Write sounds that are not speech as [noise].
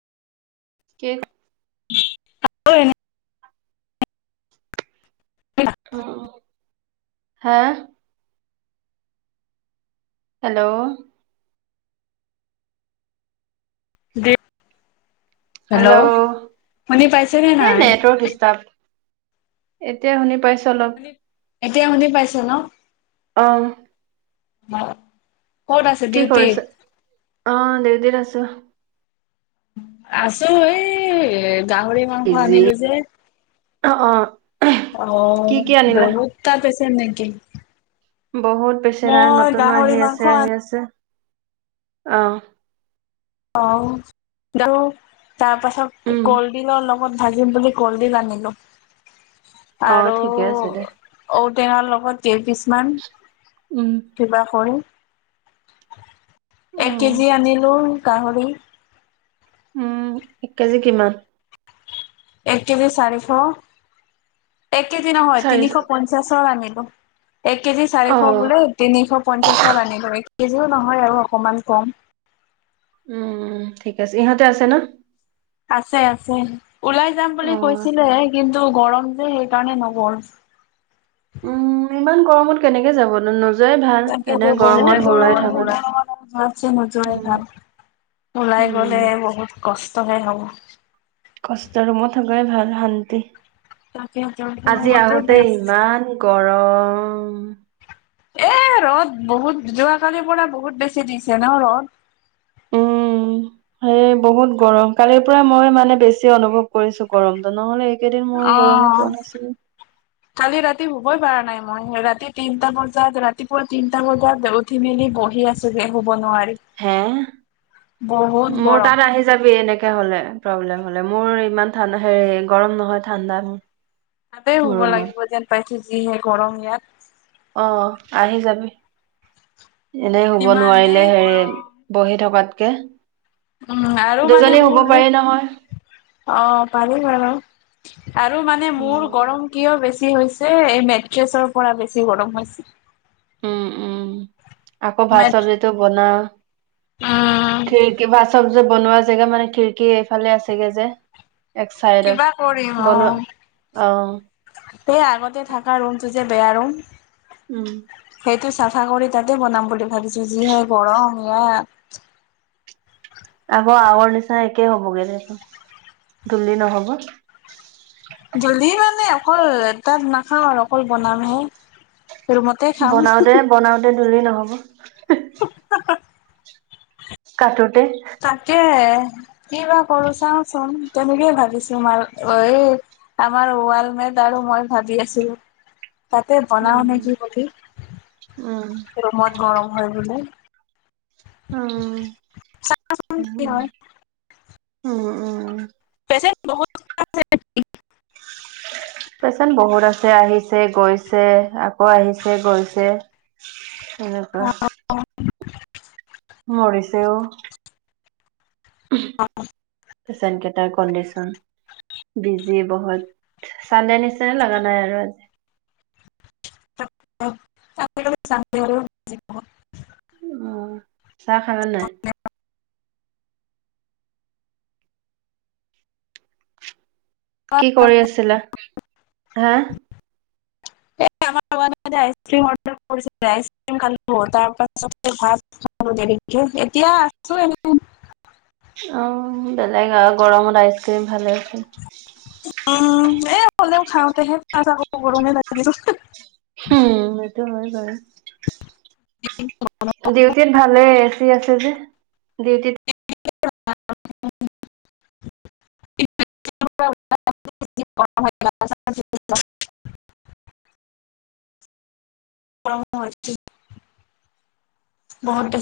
কে। খালো এনে। [unintelligible] হা। হেল্ল'। দিপ হেল্ল' শুনি পাইচে নে নাই। খ্ৰীসষ্টাপ। এতিয়া শুনি পাইছ ল। এতিয়া শুনি পাইছে ন। অ ক'ত আছে কি ডিউটিত? কৰিছ? অ ডেউটিত আছোঁ। আছোঁ এই গাহৰি। হয় হয় বিজি আনিলোঁ যে অ অ অ কি কি আনিলা বহুত মানুহ। তাৰ পিছে নেকি। বহুত পেচেণ্ট আৰু মই নতুনো গাহৰি আহি মাংস আছে আহি আনো আছে অ। অ আৰু তাৰপাছত উম কলডিলৰ লগত ভাজিম বুলি। কলডিল আনিলো অ আৰু। ঠিকে আছে দে ঔটেঙাৰ লগত কে কিছুমান। উম। কিবা কৰি এক উম কেজি আনিলোঁ গাহৰি। উম এক কেজি কিমান। এক কেজি চাৰিশ এক কেজি নহয় চাৰিশ তিনিশ পঞ্চাশৰ আনিলোঁ। এক কেজি অ চাৰিশ বোলে তিনিশ পঞ্চাশ হল আনিলো এক কেজিও নহয় আৰু অকমান কম। উম ঠিক আছে ইহঁতে আছে ন। আছে আছে ওলাই যাম বুলি অ কৈছিলে কিন্তু গৰম যে সেইকাৰণে নগ'ল। উম ইমান গৰমত কেনেকে যাবনো ন। তাকে বৰ নোজাই উম। ভাল। ওলাই গ'লে উম বহুত কষ্টহে হ'ব। কষ্ট ৰুমত থাকাই ভাল শান্তি তাকেতো আজি ৰুমতে আহোতে বেষ্ট। ইমান। গৰম। এ ৰ'দ বহুত যোৱাকালিৰ পৰা বহুত বেছি দিছে ন ৰ'দত। উম। এই বহুত গৰম কালিৰ পৰা মই মানে বেছি অনুভৱ কৰিছোঁ গৰমটো নহ'লে। এইকেইদিন মই গৰমে পোৱা অ'। [inaudible] কালি ৰাতি শুবই পৰাই নাই মই, ৰাতি তিনটা বজাত ৰাতিপুৱা তিনটা বজাত উঠ উঠি মেলি বহি আছোহি শুৱ নোৱাৰি। হে', বহুত মোৰ গৰম তাত আহি যাবি এনেকে হ'লে প্ৰব্লেম হ'লে মোৰ ইমান ঠাণ্ড হেৰি গৰম নহয় ঠাণ্ডা। তাতে মোৰ শুৱ ৰুমত লাগিব যেন পাইছো যিহে গৰম ইয়াত। অ' আহি যাবি, এনেই শুব ইমানেই নোৱাৰিলে হেৰি গৰম বহি থকাতকে উম আৰু মানে দুজনী মোৰ শুৱ যে পাৰি নহয়? অ' পাৰি বাৰু, আৰু মানে মোৰ উম গৰম কিয় বেছি হৈছে এই মেট্ৰেছৰ পৰা বেছি গৰম হৈছে। উম, উম আকৌ ভাত মেট চব্জিটো বনা। উম খিৰিকী বা চব যে বনোৱা জেগা মানে খিৰিকী এইফালে আছেগে যে? এক চাইডত কিবা বনোৱা, অ'। সে আগতে থাকা ৰুমটো যে বেয়া ৰুম উম। সেইটো চাফা কৰি তাতে বনাম বুলি ভাবিছো, যি হে গৰম ইয়াত। আকৌ আগৰ নিচিনা একেই হবগৈ দে ধূলি নহব। ধূলি মানে অকল তাত নাখাওঁ আৰু অকল বনামহে? ৰুমতে খাম বনাওতে বনাওতে ধূলি নহ'ব? [unintelligible] কাটোতে? তাকে কি বা কৰো চাওচোন তেনেকৈ ভাবিছো মাল এই। আমাৰ ৱাল মেট আৰু মই ভাবি আছিলো, তাতে বনাও উম নেকি বুলি। উম। মত গৰম হয় বোলে? উম, কি হয় উম, উম। [unintelligible] [unintelligible] [unintelligible] পেচেণ্ট বহুত আছে, আহিছে গৈছে আকৌ আহিছে গৈছে এনেকুৱা। [unintelligible] মৰিছে ও। পেচেণ্ট কেইটাৰ কণ্ডিশ্যন। বিজি বহুত, চান্দে নিচিনা লগা নাই আৰু আজি। [unintelligible] অ'। চাহ খালা নে নাই? কি কৰি আছিলা হা'? [unintelligible] হব দেৰিকেই, এতিয়া আছো এনেই। অ' বেলেগ আৰু, গৰমত আইচক্ৰীম ভালে হৈছে। উম এ অকলেও খাওঁতেহে [unintelligible] গৰমে লাগে উম, সেইটো হয় বাৰু। ডিউটিত ভালেই এ চি আছে যে। ডিউটিত [unintelligible] [unintelligible] [unintelligible] [unintelligible] [unintelligible]